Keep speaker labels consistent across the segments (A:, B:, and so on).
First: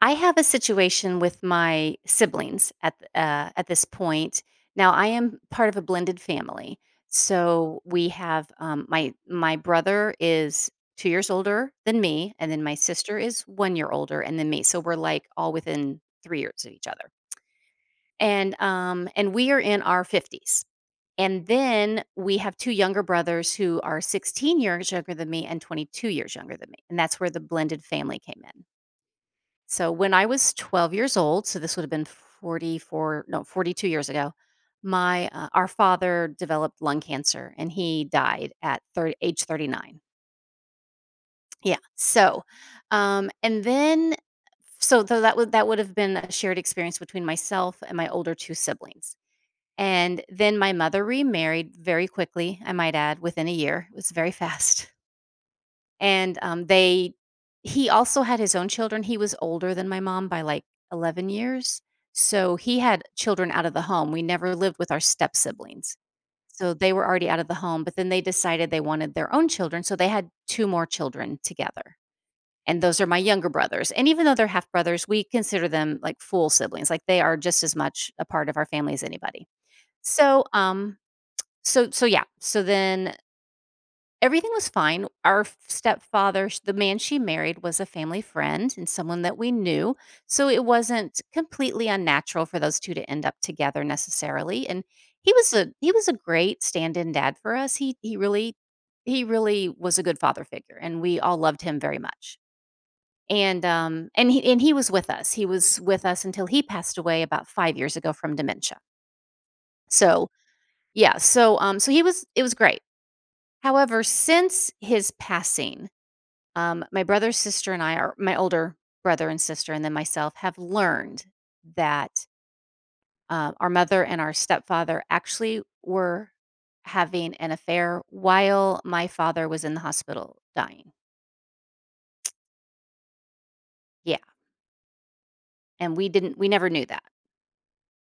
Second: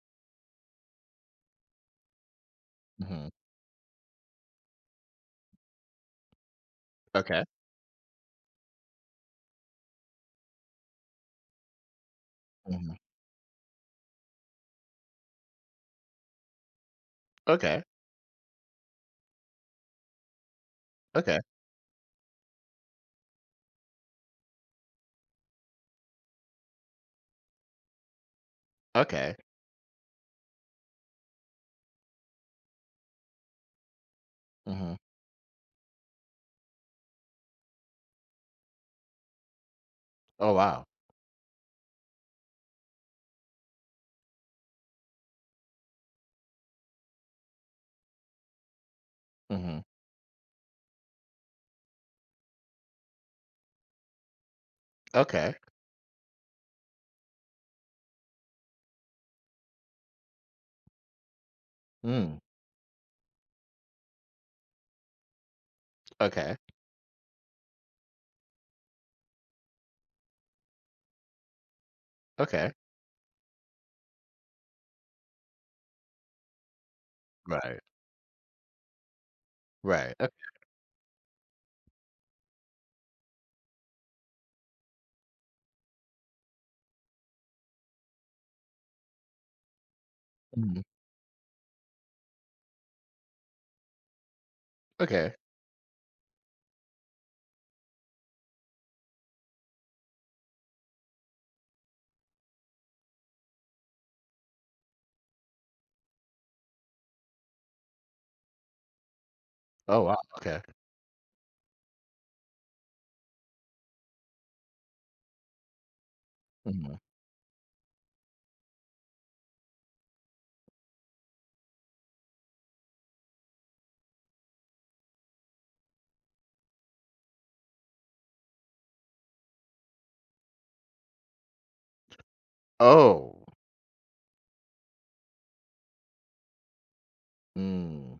A: I have a situation with my siblings at th-
B: Mhm.
A: uh, at this point. Now I am part of a blended family,
B: Okay.
A: so we have my brother is 2 years older than me, and then my
B: Mhm.
A: sister is 1 year older, and then me. So we're like all within 3 years of each other,
B: Okay.
A: and we are in our fifties.
B: Okay.
A: And then we have two younger brothers who are 16 years younger than me and 22 years younger than me, and that's where the blended family came in.
B: Okay.
A: So when I was 12 years old, so this would have been 44, no, 42 years ago,
B: Mhm.
A: my our father developed lung cancer and he died at 30, age 39.
B: Oh, wow.
A: Yeah. So, and then so though that would have been a shared experience between myself and my older two siblings.
B: Mhm.
A: And then my mother remarried very quickly, I might add, within a year. It was very fast.
B: Okay.
A: And, they he also had his own children. He was older than my mom by, like, 11 years,
B: Mm.
A: so he had children out of the home. We never lived with our step-siblings,
B: Okay.
A: so they were already out of the home, but then they decided they wanted their own children, so they had 2 more children together,
B: Okay.
A: and those are my younger brothers, and even though they're half brothers, we consider them, like, full siblings, like, they are just as
B: Right.
A: much a part of our family as anybody.
B: Right. OK.
A: So, so so yeah, so then everything was fine. Our f stepfather, sh the man she married was a family friend and someone that we knew, so it
B: Mhm.
A: wasn't completely unnatural for those 2 to end up together necessarily, and he
B: Okay.
A: was a he was a great stand-in dad for us. He really was a good father figure, and we all loved him very much. And he was with us. He was with us until he passed away about 5 years ago from dementia.
B: Oh, wow.
A: So,
B: Okay.
A: yeah, so, so he was it was great. However, since his passing,
B: Mhm.
A: my brother, sister, and I are my older brother and sister, and then myself have learned that our mother and our stepfather actually were having an affair while my father was in the hospital dying.
B: Oh.
A: Yeah. And we never knew that.
B: Mm.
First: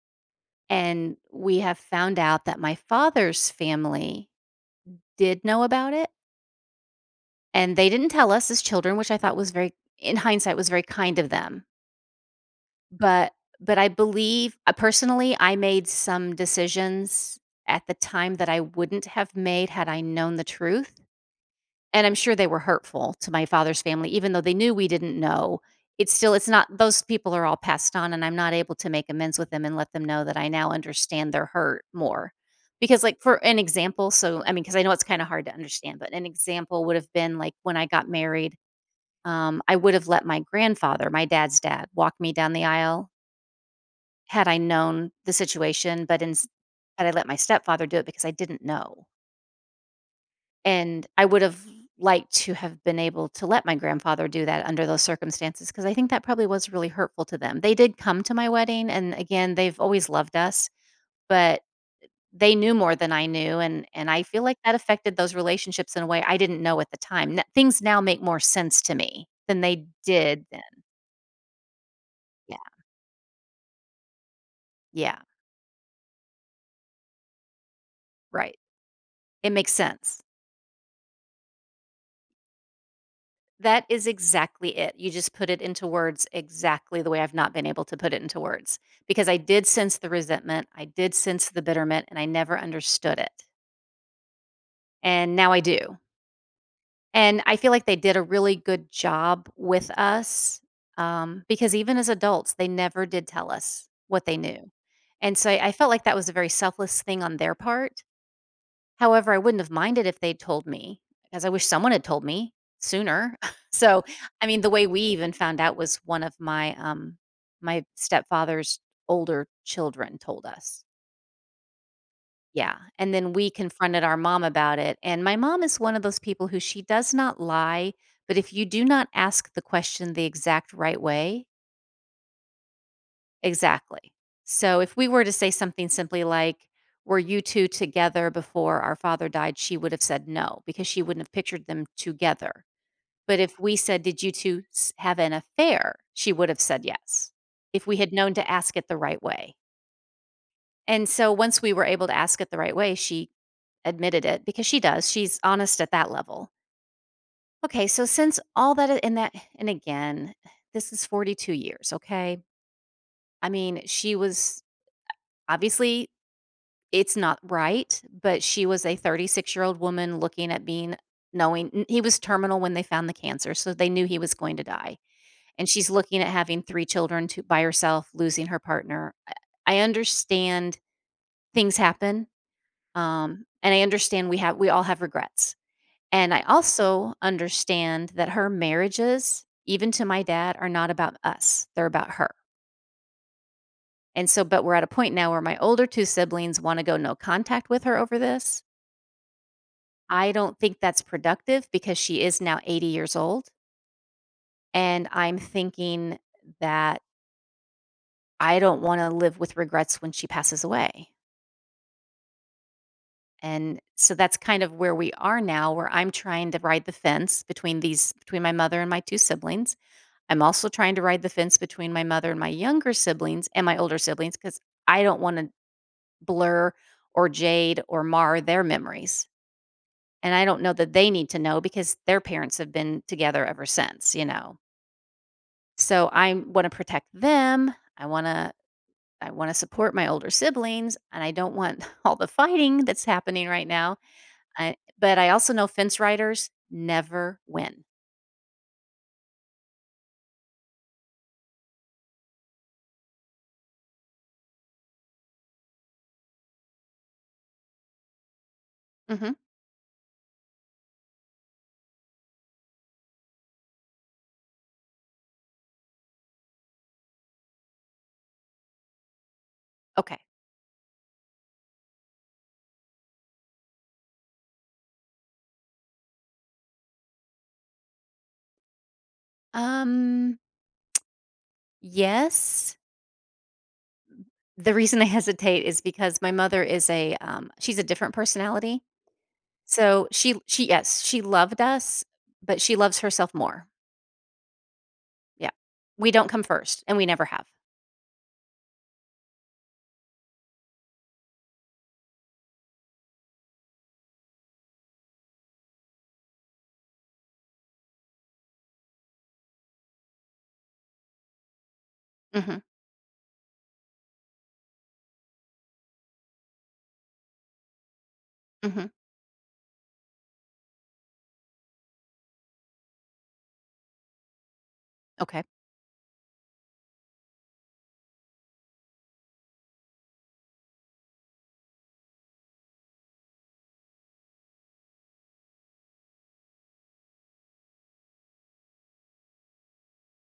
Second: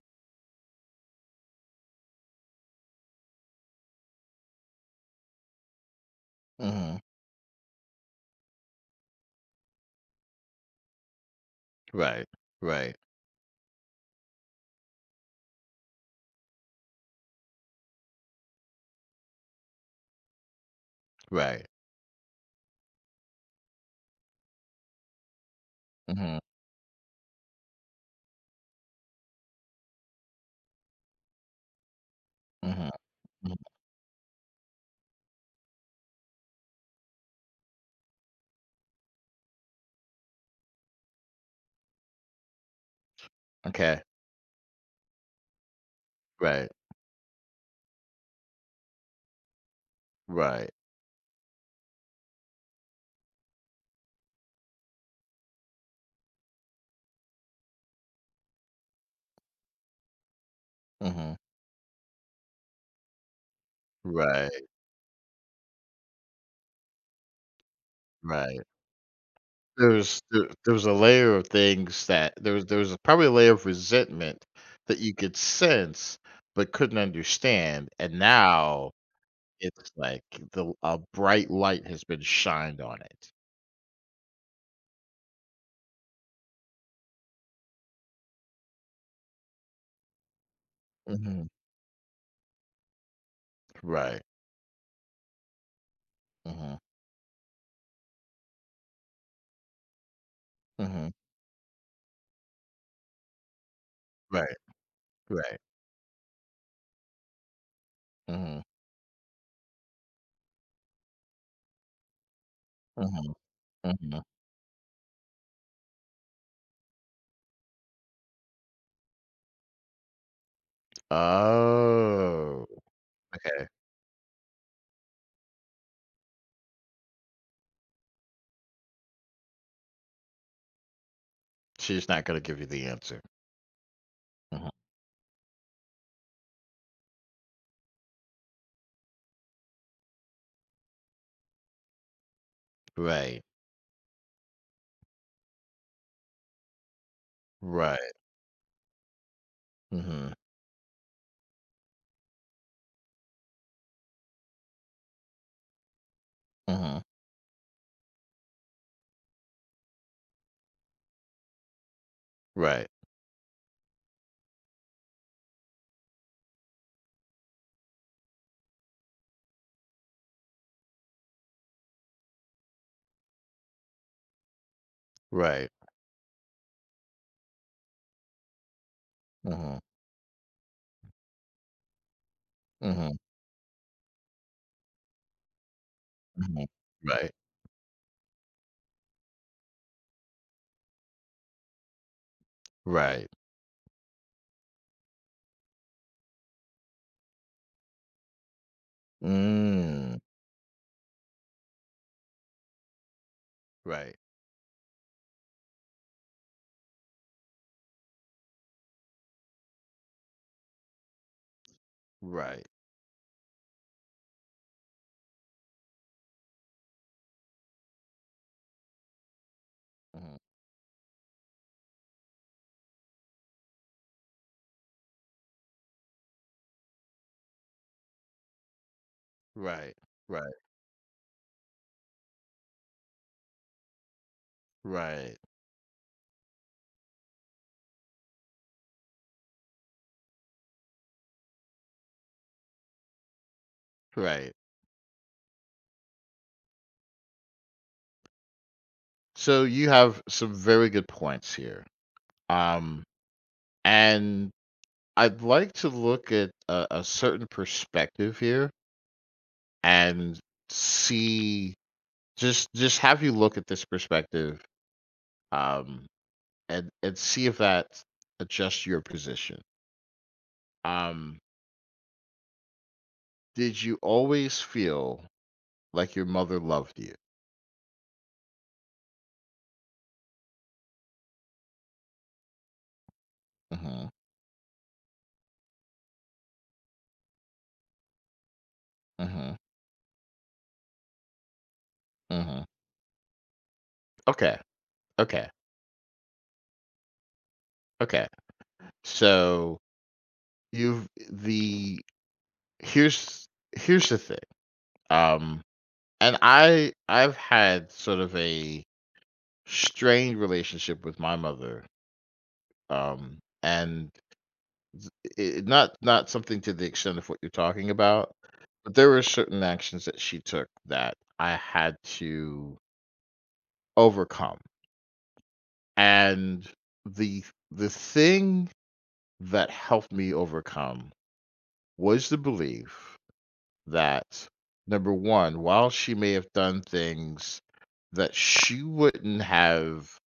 A: And we have found out that my father's family did know about it,
B: Mhm.
A: and they didn't tell us as children, which I thought was very, in hindsight, was very kind of them.
B: Right. Right.
A: But but I believe personally, I made some decisions at the time that I wouldn't have made had I known the truth,
B: Right.
A: and I'm sure they were hurtful to my father's family, even though they knew we didn't know. It's still
B: Mhm.
A: it's not Those people are all passed on, and I'm not able to make amends with them and let them know that I now understand their hurt more.
B: Mhm.
A: Because, like, for
B: Mhm.
A: an example, so I mean, because I know it's kind of hard to understand, but an example would have been like when I got married, I would have let my grandfather, my dad's dad, walk me down the aisle
B: Okay.
A: had I known the situation, but
B: Right.
A: I let my stepfather do it because I didn't know,
B: Right.
A: and I would've liked to have been able to let my grandfather do that under those circumstances. Because I think that probably was really hurtful to them. They did come to my wedding, and again, they've always loved us,
B: Mhm.
A: but they knew more than I knew, and I feel like
B: Right.
A: that affected those relationships in a way I didn't know at the time. N things now make more
B: Right.
A: sense to me than they
B: There was
A: did
B: there
A: then.
B: there was a layer of things that there
A: Yeah,
B: was there was probably a layer of resentment that you
A: yeah,
B: could sense, but couldn't understand. And
A: right.
B: now
A: It makes
B: it's
A: sense.
B: like the a bright light has been shined on it.
A: That is exactly it. You just put it into words exactly the way I've not been able to put it into words, because I did sense the resentment, I did
B: Mhm,
A: sense the bitterment, and I never understood it.
B: right.
A: And now I do.
B: Mhm,
A: And I feel like they did a really good job with us,
B: mhm,
A: because even as adults, they never did tell us what they
B: right,
A: knew. And so
B: right.
A: I felt like that was a very selfless thing on their part.
B: Mhm,
A: However, I wouldn't have minded if they'd told me, because I wish someone had told me
B: mhm,
A: sooner. So,
B: mhm.
A: I mean, the way we even found out was one of my stepfather's older children told us.
B: Oh,
A: Yeah, and then we
B: okay.
A: confronted our mom about it, and my mom is one of those people who she does not lie, but if you do not ask the question the exact right way.
B: She's not gonna give you the answer.
A: Exactly.
B: Mhm.
A: So if we were to say something simply like, were you two together before our father died? She would have said no, because she wouldn't have pictured them together.
B: Right,
A: But if we said, did you two have an affair? She would have said yes, if we
B: right.
A: had known to ask it the right way.
B: Mhm,
A: And so once we were able to ask it the right way, she admitted it, because she does. She's honest at that level.
B: mhm.
A: Okay, so since all that, and again, this is 42 years, okay?
B: Right,
A: I mean, she was obviously It's not right, but she was a 36-year-old woman looking at being knowing n he was terminal when they found the cancer, so they knew he was going to die, and
B: right.
A: she's looking at having 3 children to by herself, losing her partner. I
B: Mhm,
A: I understand things happen,
B: mhm,
A: and I understand we all have regrets, and I
B: mhm.
A: also
B: Right.
A: understand that her marriages, even to my dad, are not about us, they're about her,
B: Right.
A: and so, but we're at a point now where my older 2 siblings wanna go no contact with her over this.
B: Mm.
A: I don't think that's productive, because she is now 80 years old,
B: Right.
A: and I'm thinking that I don't wanna live with regrets when she passes away,
B: Right.
A: and so that's kind of where we are now, where I'm trying to ride the fence between my mother and my 2 siblings.
B: Mhm.
A: I'm also trying to ride the fence between my mother and my younger siblings and my older siblings, because I don't wanna blur or jade or mar their memories,
B: Right.
A: and I
B: Right.
A: don't know that they need to know, because their parents have been together ever since, you know?
B: Right.
A: So I want to protect them. I want to support my older siblings, and I don't want all the fighting that's happening right now.
B: Right.
A: But I also know fence riders never win.
B: So you have some very good points here. Um, and I'd like to look at a certain perspective here,
A: Hmm.
B: and see, just have you look at this perspective, um and see if that adjusts your position.
A: Okay.
B: Um, did you always feel like your mother loved you?
A: Um. Yes.
B: Mm-hmm.
A: The reason I hesitate is because my mother is a — She's a different personality.
B: Mm-hmm.
A: So she, yes, she loved us, but
B: Mm-hmm.
A: she loves herself more.
B: Okay, okay,
A: Yeah. We don't come first, and we never have.
B: okay. So you've the here's here's the thing. Um, and I've had sort of a strained relationship with my mother.
A: Hmm.
B: And it, not something to the extent of what you're talking about,
A: Hmm.
B: but there were certain actions that she took that I had to overcome.
A: Okay.
B: And the the thing that helped me overcome was the belief that, number one, while she may have done things that she wouldn't have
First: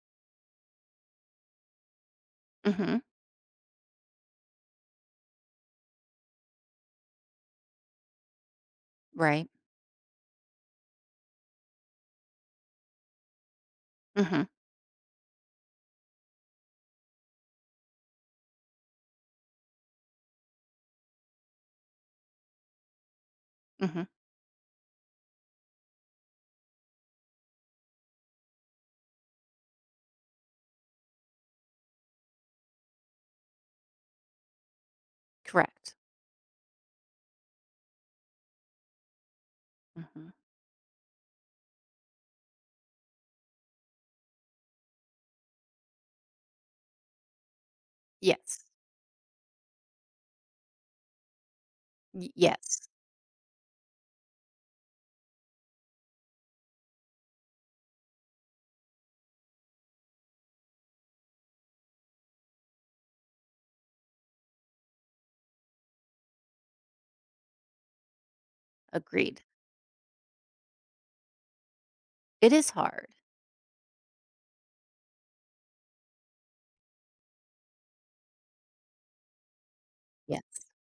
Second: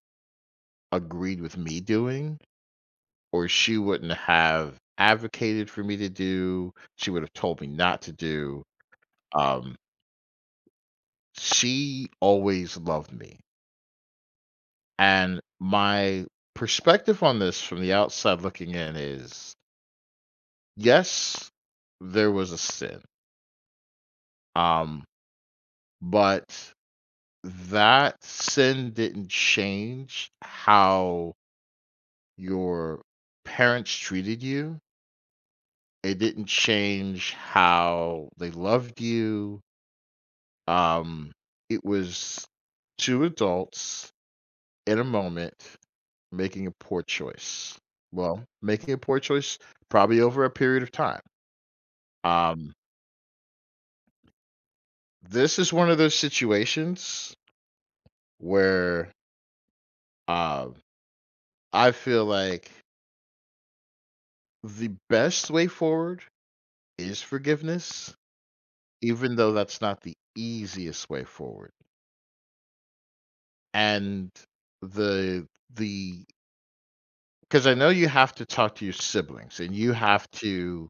B: agreed with me doing,
A: Hmm.
B: or she wouldn't have advocated for me to do, she would have told me not to do,
A: Right.
B: um, she always loved me,
A: Mhm,
B: and my perspective on this from the outside looking in is, yes, there was a sin,
A: mhm,
B: um, but that sin didn't change how your parents treated you.
A: correct,
B: It didn't change how they loved you.
A: mhm,
B: Um, it was two adults in a moment making a poor choice. Well,
A: yes,
B: making a poor choice probably over a period of time.
A: y
B: Um,
A: yes,
B: this is one of those situations where, uh, I feel like the best way forward is forgiveness, even
A: agreed.
B: though that's not the easiest way forward.
A: It is hard.
B: And the the because I know you have to talk to your siblings, and you have
A: Yes.
B: to,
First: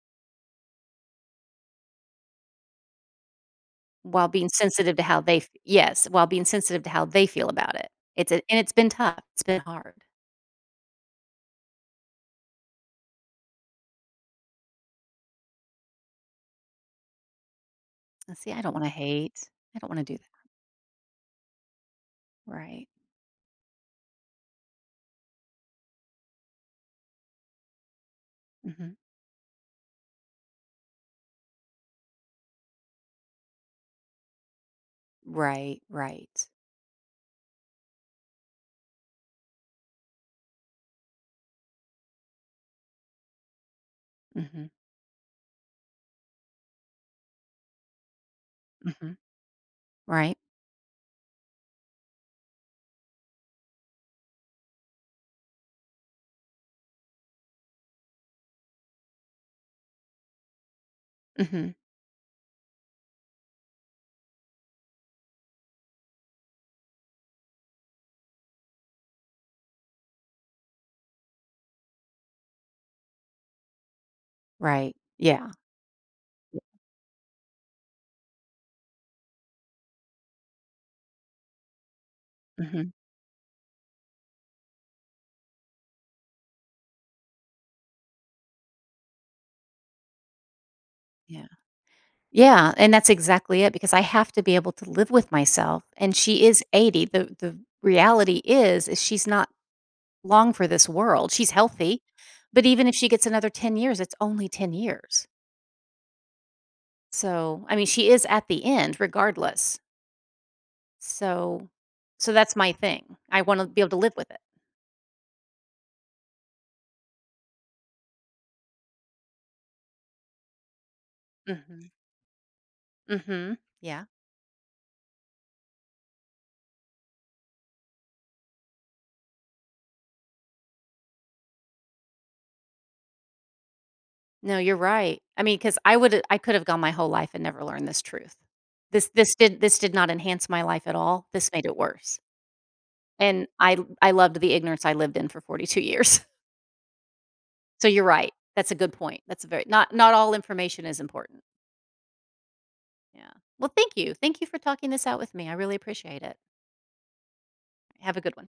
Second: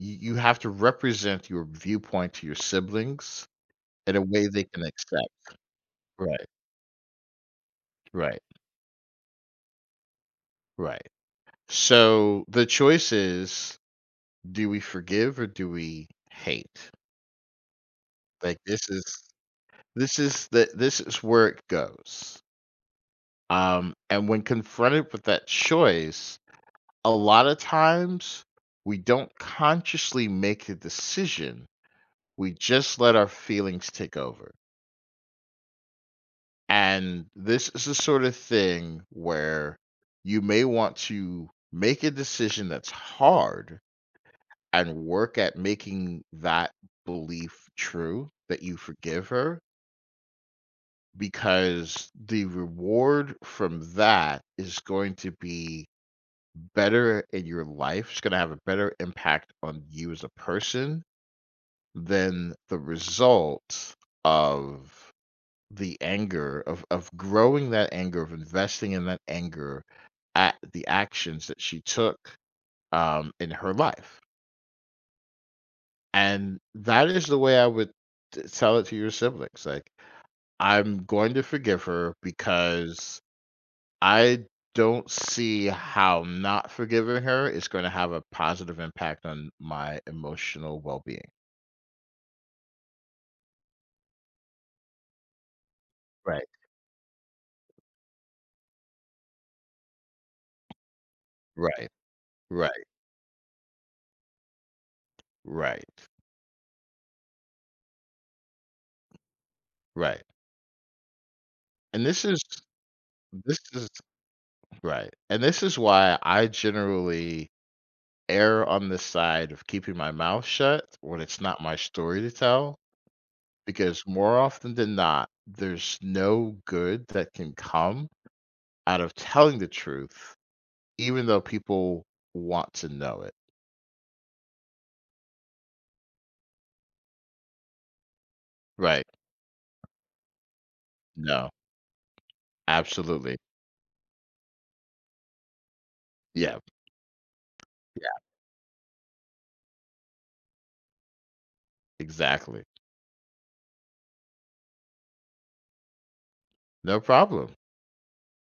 B: you have to represent your viewpoint to your siblings in a
A: while
B: way
A: being
B: they can
A: sensitive to how
B: accept.
A: they f Yes, while
B: Right,
A: being sensitive to how they feel about it. It's a
B: right,
A: and it's been tough, it's been hard.
B: right. So the choice is, do we forgive or do we hate?
A: And see,
B: Like
A: I don't
B: this
A: wanna
B: is
A: hate, I don't wanna do
B: this
A: that.
B: is the this is where it goes.
A: Right.
B: And when confronted with that choice, a lot of times
A: Mhm.
B: we don't consciously make a decision. We just let our feelings take over.
A: Right, right.
B: And this is the sort of thing where you may want to make a decision that's hard
A: Mhm,
B: and work at making that belief true, that you
A: mhm,
B: forgive her,
A: right,
B: because the reward from that is going to be better in your life. It's going to have a better impact on you as a person
A: mhm.
B: then the result of the anger, of growing that anger, of investing in that anger at the actions that she took, in her life.
A: Right, yeah.
B: And that is the way I would tell it to your siblings, like, I'm going to forgive her
A: Mhm.
B: because I don't see how not forgiving her is going to have a positive impact on my emotional well-being.
A: Yeah. Yeah, and that's exactly it, because I have to be able to live with myself, and she
B: Right.
A: is 80. The reality is she's not long for this world. She's
B: Right.
A: healthy, but
B: Right.
A: even if she gets another 10 years, it's only 10 years.
B: Right.
A: So, I mean, she is at the end regardless.
B: Right.
A: So,
B: And this
A: so,
B: is
A: that's my thing. I
B: this
A: want to be
B: is
A: able to live with it.
B: right, and this is why I generally err on the side of keeping my mouth shut when it's not my
A: Mhm.
B: story to tell,
A: Mhm.
B: because
A: Yeah.
B: more often than not, there's no good that can come out of telling the truth, even though people want to know it.
A: No, you're right. I mean, cuz I could have gone my whole life and never learned this truth.
B: Right.
A: This did not enhance my life at all.
B: No.
A: This made it worse.
B: Absolutely.
A: And I loved the ignorance I lived in for 42 years.
B: Yeah.
A: So you're
B: Yeah.
A: right. That's a good point. That's a very not not all information is important.
B: Exactly.
A: Yeah. Well, thank you. Thank you for talking this out with me. I really appreciate it.
B: No problem.
A: Have a good one.